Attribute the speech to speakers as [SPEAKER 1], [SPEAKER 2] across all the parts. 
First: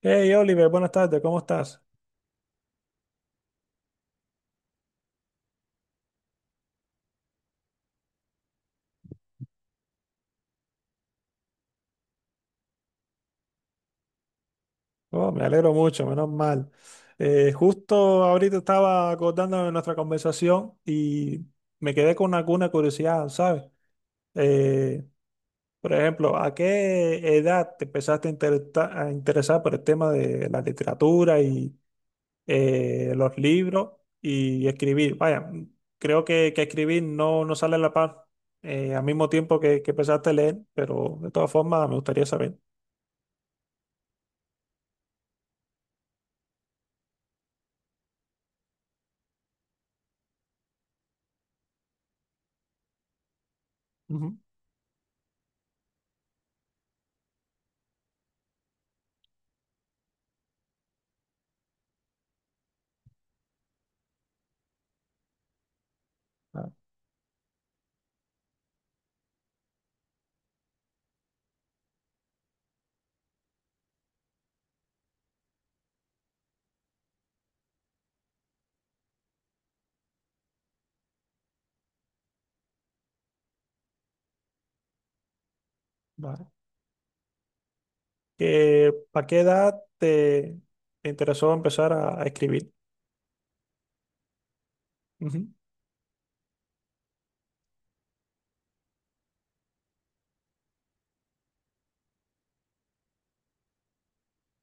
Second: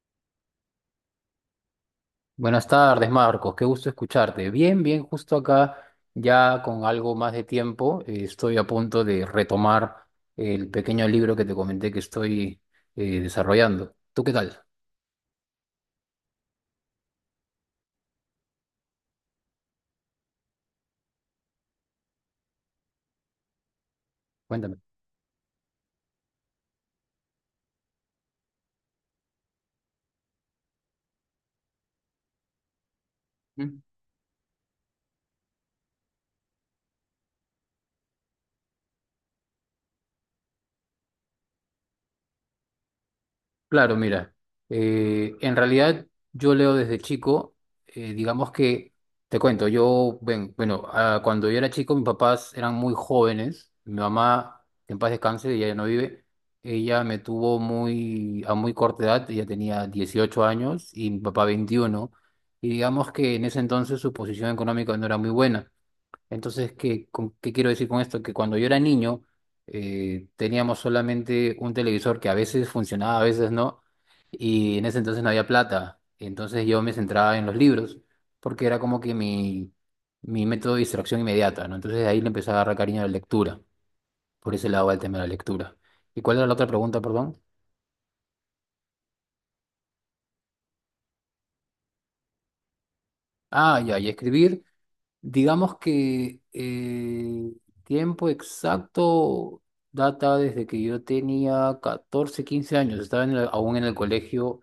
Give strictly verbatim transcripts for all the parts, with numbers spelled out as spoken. [SPEAKER 1] Hey Oliver, buenas tardes, ¿cómo estás?
[SPEAKER 2] Buenas tardes, Marcos. Qué gusto escucharte. Bien, bien, justo acá, ya con algo más de tiempo, eh, estoy a punto de retomar el pequeño libro que te comenté que estoy eh, desarrollando. ¿Tú qué tal?
[SPEAKER 1] Oh, me alegro mucho, menos mal. Eh, justo ahorita estaba acordando de nuestra conversación y me quedé con alguna curiosidad, ¿sabes?
[SPEAKER 2] Cuéntame.
[SPEAKER 1] Eh, por ejemplo, ¿a qué edad te empezaste a, intereta- a interesar por el tema de la literatura y eh, los libros y escribir? Vaya, creo que, que escribir no, no sale a la par eh, al mismo tiempo que, que empezaste a leer, pero de todas formas me gustaría saber.
[SPEAKER 2] Claro, mira, eh, en realidad yo leo desde chico. eh, digamos que, te cuento, yo, ven- bueno, ah, cuando yo era chico mis papás eran muy jóvenes, mi
[SPEAKER 1] Ujú.
[SPEAKER 2] mamá, en paz descanse, ella ya no vive. Ella me tuvo muy, a muy corta edad. Ella tenía dieciocho años y mi papá veintiuno, y digamos que en ese entonces su posición económica no era muy buena.
[SPEAKER 1] Ah,
[SPEAKER 2] Entonces, ¿qué, con- qué quiero decir con esto? Que cuando yo era niño, eh, teníamos solamente un televisor que a veces funcionaba, a veces no, y en ese entonces no había plata. Entonces yo me centraba en los libros, porque era como que mi, mi método de distracción inmediata, ¿no? Entonces de ahí le empecé a agarrar cariño a la lectura, por ese lado al tema de la lectura. ¿Y cuál era
[SPEAKER 1] vale.
[SPEAKER 2] la otra pregunta, perdón?
[SPEAKER 1] Eh, ¿para qué edad te te interesó empezar a, a escribir?
[SPEAKER 2] Ah, ya, y escribir.
[SPEAKER 1] Ujú.
[SPEAKER 2] Digamos que eh, tiempo exacto data desde que yo tenía catorce quince años. Estaba en el- aún en el colegio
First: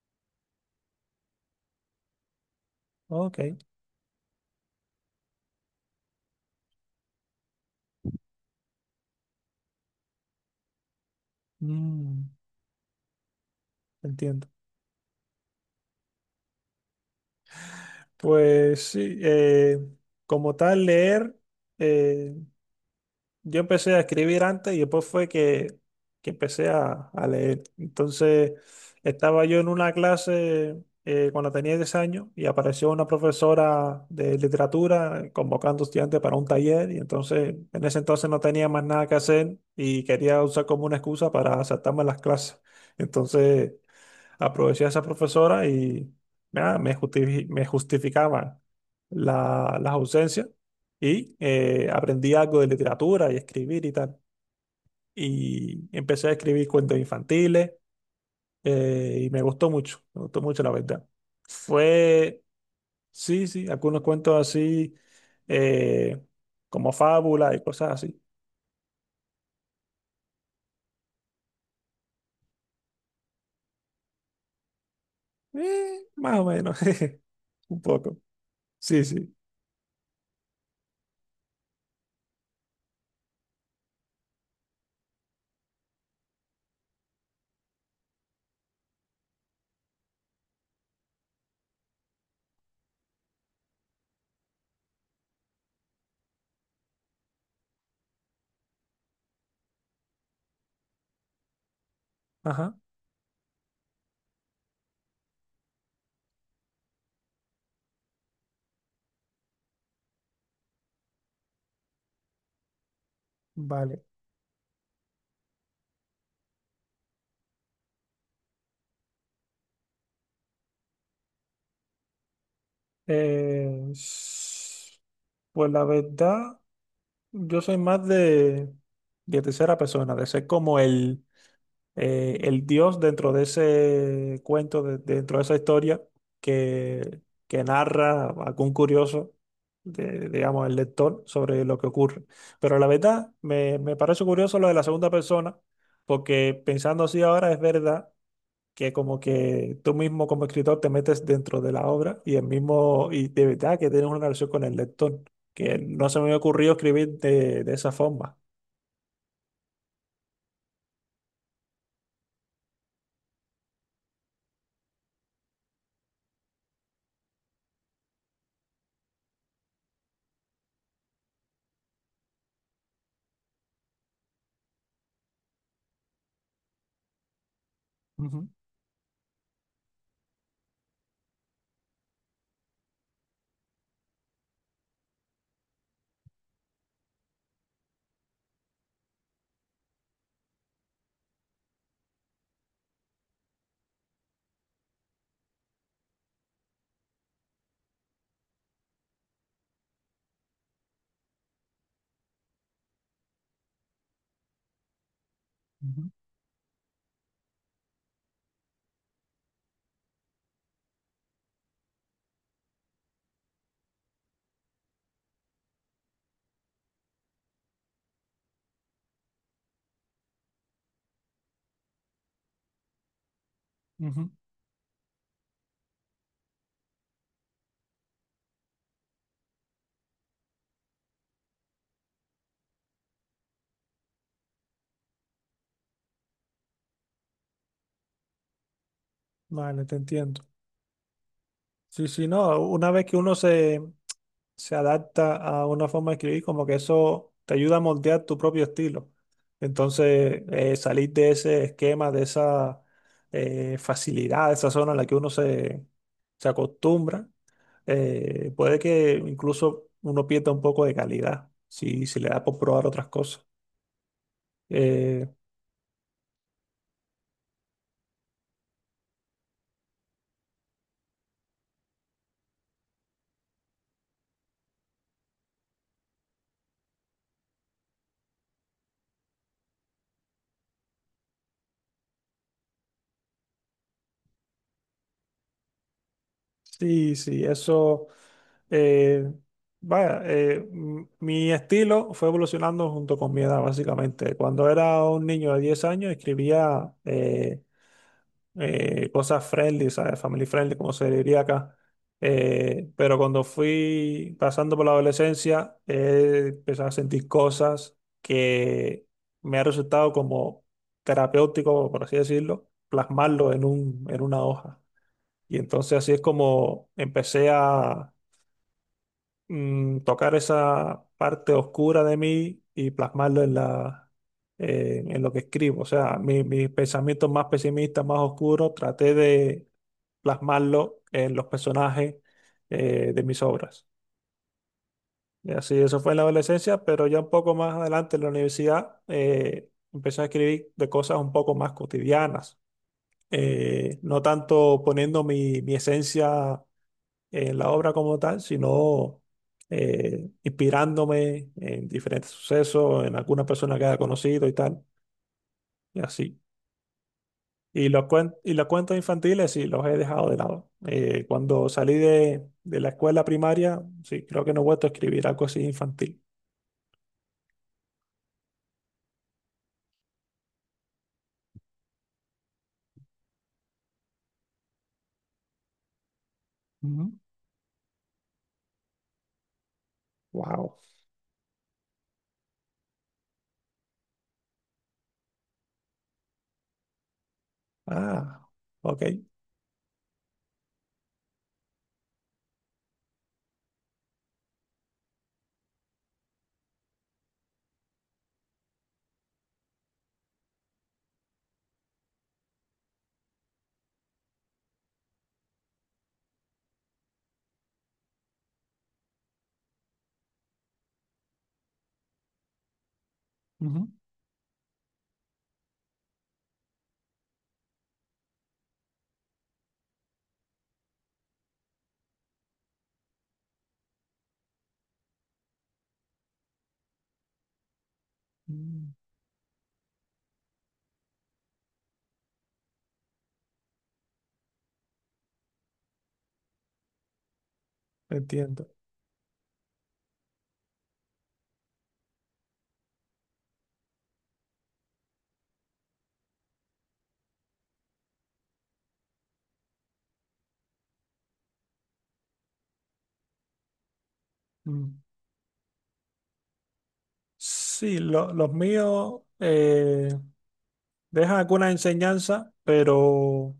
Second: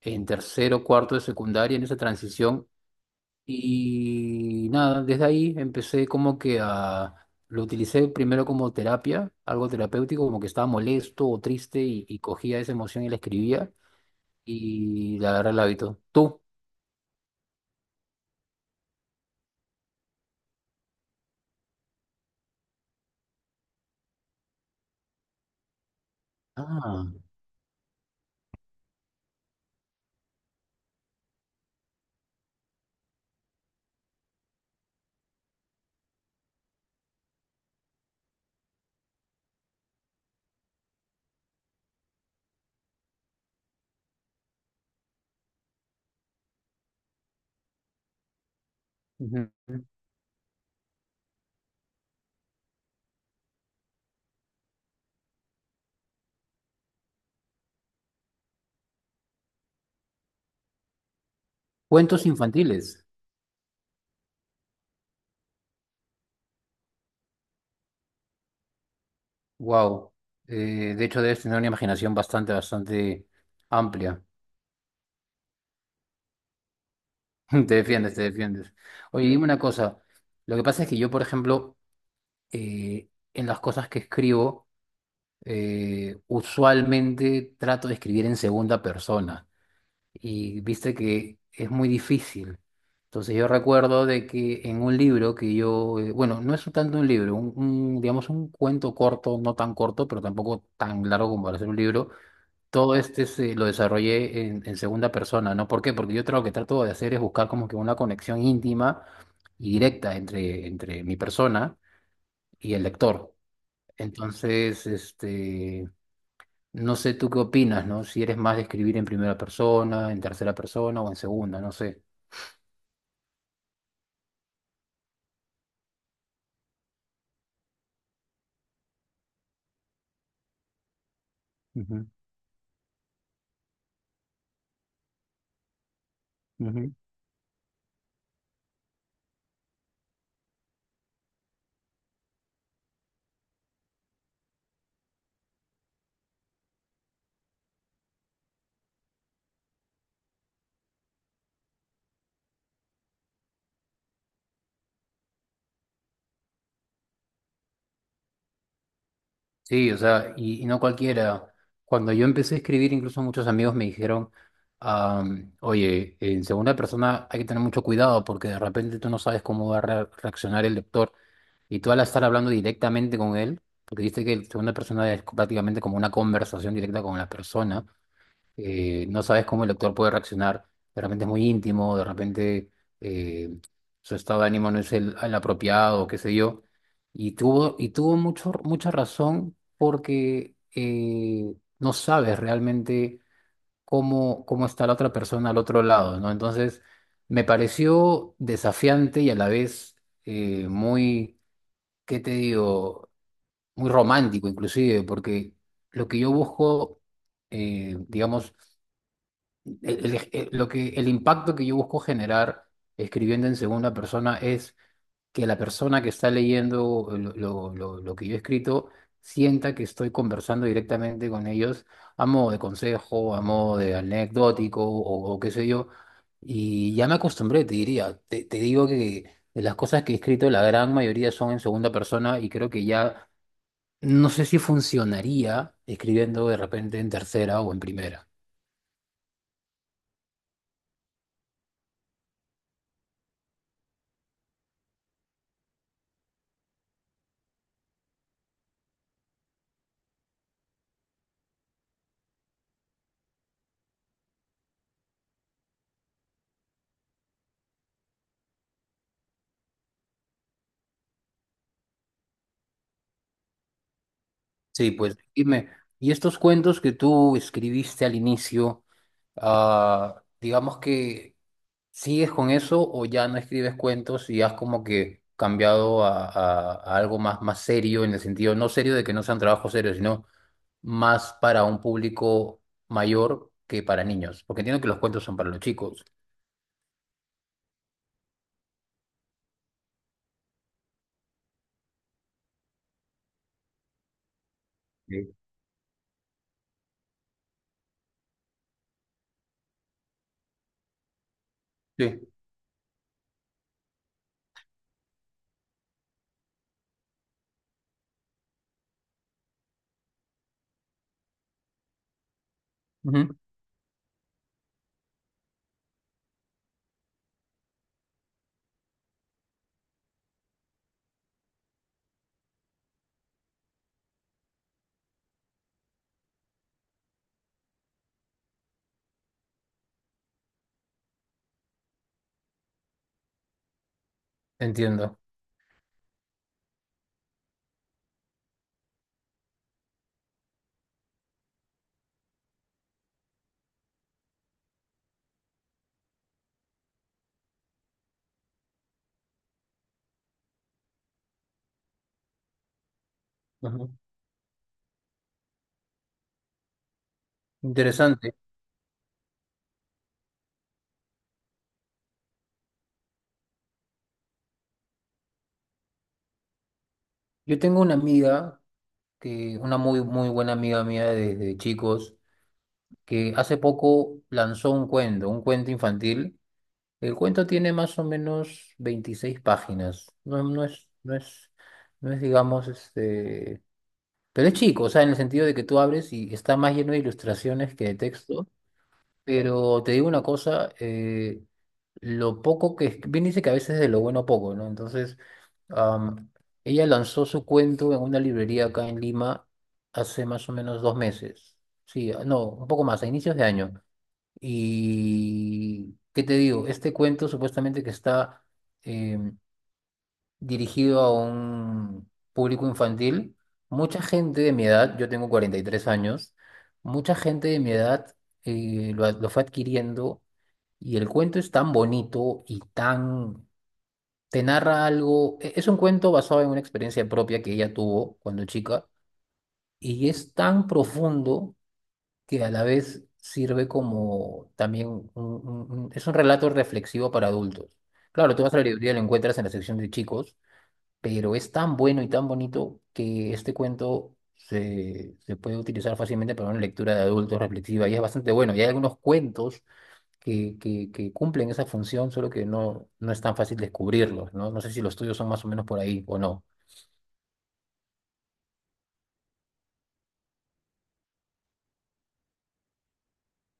[SPEAKER 2] en tercero, cuarto de secundaria, en esa transición.
[SPEAKER 1] Ok.
[SPEAKER 2] Y nada, desde ahí empecé como que a... Lo utilicé primero como terapia, algo terapéutico, como que estaba molesto o triste y, y
[SPEAKER 1] Mm,
[SPEAKER 2] cogía esa emoción y la escribía
[SPEAKER 1] entiendo.
[SPEAKER 2] y le agarré el hábito. Tú.
[SPEAKER 1] Pues sí, eh, como tal, leer, eh, yo empecé a escribir antes y después fue que, que empecé
[SPEAKER 2] Ah.
[SPEAKER 1] a, a leer. Entonces, estaba yo en una clase eh, cuando tenía diez años y apareció una profesora de literatura convocando estudiantes para un taller y entonces en ese entonces no tenía más nada que hacer y quería usar como una excusa para saltarme las clases. Entonces, aproveché a esa profesora y nada, me justifi- me justificaban
[SPEAKER 2] Ujú.
[SPEAKER 1] la- las ausencias y eh, aprendí algo de literatura y escribir y tal. Y empecé a escribir cuentos infantiles eh, y me gustó mucho, me gustó mucho la verdad.
[SPEAKER 2] Cuentos
[SPEAKER 1] Fue,
[SPEAKER 2] infantiles.
[SPEAKER 1] sí, sí, algunos cuentos así eh, como fábula y cosas así.
[SPEAKER 2] Wow. De hecho, debes tener una imaginación bastante, bastante amplia.
[SPEAKER 1] Eh, más o menos,
[SPEAKER 2] Te
[SPEAKER 1] un
[SPEAKER 2] defiendes,
[SPEAKER 1] poco.
[SPEAKER 2] te defiendes.
[SPEAKER 1] Sí,
[SPEAKER 2] Oye,
[SPEAKER 1] sí.
[SPEAKER 2] dime una cosa. Lo que pasa es que yo, por ejemplo, eh, en las cosas que escribo, eh, usualmente trato de escribir en segunda persona. Y viste que es muy difícil. Entonces yo recuerdo de que en un libro que yo, eh, bueno, no es tanto un libro, un, un, digamos un cuento corto, no tan corto, pero tampoco tan largo como para ser un libro,
[SPEAKER 1] Ajá,
[SPEAKER 2] todo este se lo desarrollé en, en segunda persona, ¿no? ¿Por qué? Porque yo tra- lo que trato de hacer es buscar como que una conexión íntima y directa entre, entre mi persona y el lector.
[SPEAKER 1] vale.
[SPEAKER 2] Entonces, este, no sé tú qué opinas, ¿no? Si eres más de escribir en primera persona, en tercera persona o en segunda, no sé.
[SPEAKER 1] Eh, s- pues la verdad, yo soy más de, de tercera persona, de ser como el,
[SPEAKER 2] Ujú,
[SPEAKER 1] eh, el dios dentro de ese cuento, de- dentro de esa historia
[SPEAKER 2] ujú.
[SPEAKER 1] que, que narra algún curioso, de- digamos, el lector sobre lo que ocurre. Pero la verdad, me, me parece curioso lo de la segunda persona, porque pensando así ahora es verdad que como que tú mismo como escritor te metes dentro de la obra y el mismo, y de verdad que tienes una relación con el lector, que no se me había ocurrido escribir de, de esa forma.
[SPEAKER 2] Sí, o sea, y, y no cualquiera. Cuando yo empecé a escribir, incluso muchos amigos me dijeron, am, oye, en segunda persona hay que tener mucho cuidado porque de repente tú no sabes cómo va a re- reaccionar el lector, y tú al estar hablando directamente con él, porque dice que en segunda persona es prácticamente como una conversación directa con la persona,
[SPEAKER 1] Ujú,
[SPEAKER 2] eh, no sabes cómo el actor puede reaccionar. De repente es muy íntimo, de repente eh, su estado de ánimo no es el, el apropiado, qué sé yo. Y tuvo, y tuvo mucho, mucha razón porque eh, no sabes realmente cómo, cómo está la otra persona al otro lado, ¿no? Entonces, me pareció desafiante y a la vez eh, muy, ¿qué te digo? Muy romántico inclusive, porque lo
[SPEAKER 1] ujú,
[SPEAKER 2] que yo busco, eh, digamos, el, el- el- lo que, el impacto que yo busco generar escribiendo en segunda persona es que la persona que está leyendo lo, lo- lo- lo que yo he escrito sienta que estoy conversando directamente con ellos a modo de consejo, a modo de
[SPEAKER 1] ujú.
[SPEAKER 2] anecdótico o, o qué sé yo. Y ya me acostumbré, te diría. Te, te digo que de las cosas que he escrito, la gran mayoría son en segunda persona y creo que ya no sé si funcionaría escribiendo de repente en tercera o en primera.
[SPEAKER 1] Vale, te entiendo. Sí, sí, no, una vez que uno se, se adapta a una forma de escribir, como que eso te ayuda a moldear tu propio estilo. Entonces, eh, salir de ese esquema, de esa eh, facilidad, de esa zona en la que uno se, se acostumbra eh, puede que incluso uno pierda un poco de calidad si, si le da por probar otras cosas.
[SPEAKER 2] Sí, pues
[SPEAKER 1] Eh,
[SPEAKER 2] dime, y estos cuentos que tú escribiste al inicio, ah, digamos que, ¿sigues con eso o ya no escribes cuentos y has como que cambiado a, a- a algo más, más serio, en el sentido, no serio de que no sean trabajos serios, sino más para un público mayor que para niños? Porque entiendo que los cuentos son para los chicos.
[SPEAKER 1] sí, sí, eso. eh, Vaya, eh, m- mi estilo fue evolucionando junto con mi edad, básicamente. Cuando era un
[SPEAKER 2] Sí.
[SPEAKER 1] niño de diez años, escribía eh, eh, cosas friendly, ¿sabes? Family friendly, como se diría acá.
[SPEAKER 2] Sí.
[SPEAKER 1] Eh, pero cuando fui pasando por la adolescencia, he empezado a sentir cosas que me ha resultado como terapéutico, por así decirlo,
[SPEAKER 2] Ujú.
[SPEAKER 1] plasmarlo en un, en una hoja. Y entonces así es como empecé a mm, tocar esa parte oscura de mí y plasmarlo en la, eh, en lo que escribo. O sea, mi- mis pensamientos más pesimistas, más oscuros, traté de plasmarlo en los personajes eh, de mis obras.
[SPEAKER 2] Entiendo.
[SPEAKER 1] Y así, eso fue en la adolescencia, pero ya un poco más adelante en la universidad eh, empecé a escribir de cosas un poco más cotidianas, eh, no tanto poniendo mi, mi esencia en la obra como tal, sino eh, inspirándome en diferentes sucesos, en alguna persona que haya
[SPEAKER 2] Ujú.
[SPEAKER 1] conocido y tal, y así. Y los, cuen-
[SPEAKER 2] Interesante.
[SPEAKER 1] y los cuentos infantiles sí, los he dejado de lado. Eh, cuando salí de, de la escuela primaria, sí, creo que no he vuelto a escribir algo así infantil.
[SPEAKER 2] Yo tengo una amiga, que, una muy, muy buena amiga mía desde chicos, que hace poco lanzó un cuento, un cuento infantil.
[SPEAKER 1] Ujú.
[SPEAKER 2] El cuento tiene más o menos veintiséis páginas. No, no
[SPEAKER 1] Wow.
[SPEAKER 2] es, no es, no es, digamos, este. Pero es chico, o sea, en el sentido de que tú abres y está más lleno de ilustraciones que de
[SPEAKER 1] Ah,
[SPEAKER 2] texto.
[SPEAKER 1] ok.
[SPEAKER 2] Pero te digo una cosa, eh, lo poco que... es- Bien dice que a veces de lo bueno poco, ¿no? Entonces, am, ella lanzó su cuento en una librería acá en Lima hace más o menos dos meses. Sí, no, un poco más, a inicios de año. Y, ¿qué te digo? Este cuento supuestamente que está eh, dirigido a un público infantil,
[SPEAKER 1] Ujú.
[SPEAKER 2] mucha gente de mi edad, yo tengo cuarenta y tres años, mucha gente de mi edad eh, lo, ad- lo fue adquiriendo, y el cuento es tan bonito y tan... Te narra algo, e- es un cuento basado en una experiencia propia que ella tuvo cuando chica,
[SPEAKER 1] Mm,
[SPEAKER 2] y es tan profundo que a la vez sirve como también un- un- un- es un relato reflexivo para adultos. Claro, tú vas a la
[SPEAKER 1] entiendo.
[SPEAKER 2] librería y lo encuentras en la sección de chicos, pero es tan bueno y tan bonito que este cuento se, se puede utilizar fácilmente para una lectura de adultos reflexiva y es bastante bueno. Y hay algunos cuentos que, que, que cumplen esa función, solo que no, no es tan fácil descubrirlos, ¿no? No sé si los
[SPEAKER 1] Mm.
[SPEAKER 2] tuyos son más o menos por ahí o no.
[SPEAKER 1] Sí, lo- los míos eh, dejan alguna enseñanza, pero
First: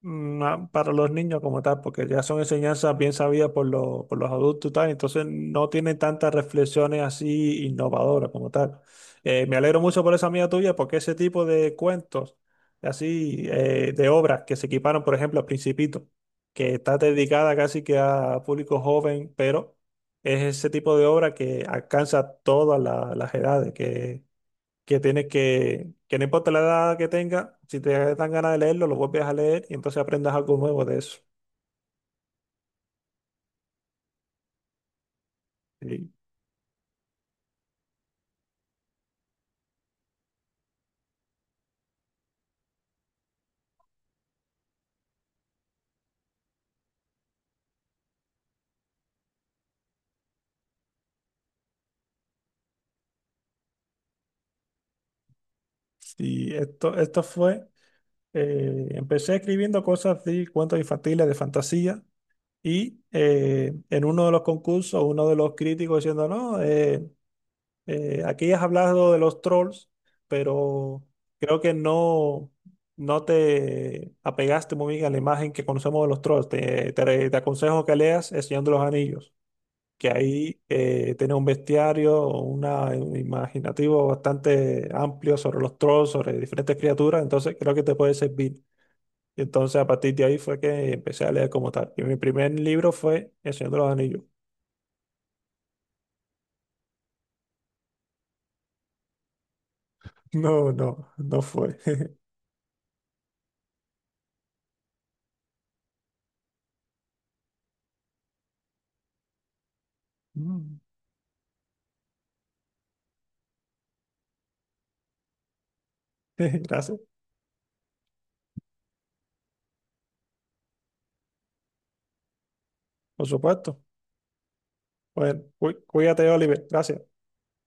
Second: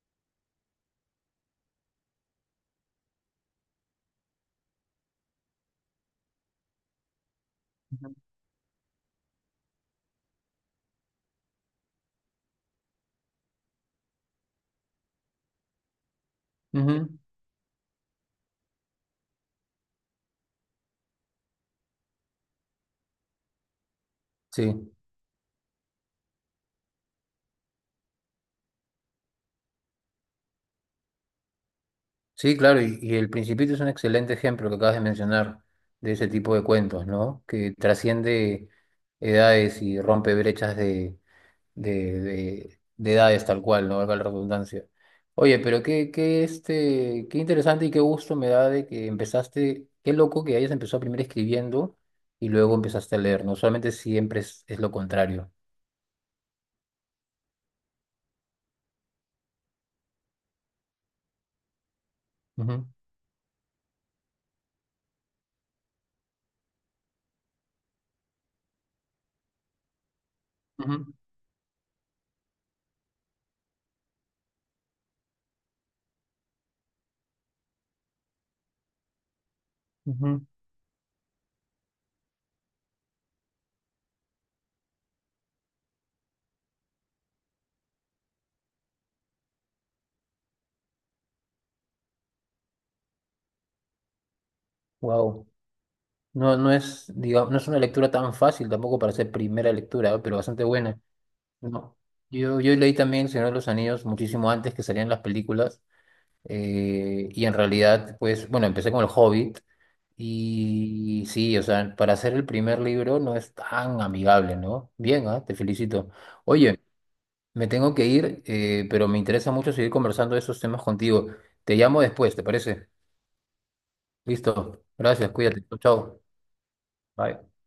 [SPEAKER 1] no, para los niños como tal, porque ya son enseñanzas bien sabidas por, lo- por los adultos y tal, entonces no tienen tantas reflexiones así
[SPEAKER 2] Ujú.
[SPEAKER 1] innovadoras como tal. Eh, me alegro mucho por esa amiga tuya, porque ese tipo de cuentos, así, eh, de obras que se equiparon, por ejemplo, al Principito, que está
[SPEAKER 2] Ujú,
[SPEAKER 1] dedicada casi que a público joven, pero es ese tipo de obra que alcanza todas la- las edades, que
[SPEAKER 2] sí.
[SPEAKER 1] que tienes que, que no importa la edad que tenga, si te dan ganas de leerlo, lo vuelves a leer y entonces aprendas algo nuevo de eso.
[SPEAKER 2] Sí, claro, y, y El Principito es un excelente ejemplo que acabas de mencionar
[SPEAKER 1] Y,
[SPEAKER 2] de ese tipo de cuentos, ¿no? Que trasciende edades y rompe brechas de, de, de- de edades tal cual, no valga la redundancia. Oye, pero qué, qué, este, qué interesante y qué gusto me da de que empezaste, qué loco que hayas empezado primero escribiendo y luego empezaste a leer, ¿no? Solamente siempre es, es lo contrario.
[SPEAKER 1] y esto, esto fue, eh, Empecé escribiendo cosas de cuentos infantiles, de fantasía, y eh, en uno de los concursos, uno de los críticos diciendo, no, eh, eh, aquí has hablado de los trolls, pero creo que no... no te apegaste muy bien a la imagen que conocemos de los trolls. Te, te, te aconsejo que leas El Señor de los Anillos, que ahí eh, tiene un bestiario, una, un imaginativo bastante amplio sobre los trolls, sobre diferentes criaturas, entonces creo que te puede servir. Y entonces a partir de ahí fue que empecé a leer como tal. Y mi primer libro fue El Señor de los Anillos.
[SPEAKER 2] Wow. No, no es, digamos, no es una lectura tan fácil tampoco para ser primera lectura, ¿no? Pero bastante
[SPEAKER 1] No,
[SPEAKER 2] buena.
[SPEAKER 1] no, no fue.
[SPEAKER 2] No. Yo, yo leí también El Señor de los Anillos muchísimo antes que salían las películas. eh, y en realidad, pues, bueno, empecé con El Hobbit.
[SPEAKER 1] Mm.
[SPEAKER 2] Y sí, o sea, para hacer el primer libro no es tan amigable, ¿no? Bien, ah, te felicito. Oye,
[SPEAKER 1] Gracias,
[SPEAKER 2] me tengo que ir, eh, pero me interesa mucho seguir conversando de esos temas contigo. Te llamo después, ¿te parece?
[SPEAKER 1] por supuesto.
[SPEAKER 2] Listo. Gracias,
[SPEAKER 1] Bueno,
[SPEAKER 2] cuídate.
[SPEAKER 1] cuí-
[SPEAKER 2] Chao.
[SPEAKER 1] cuídate, Oliver. Gracias.
[SPEAKER 2] Bye.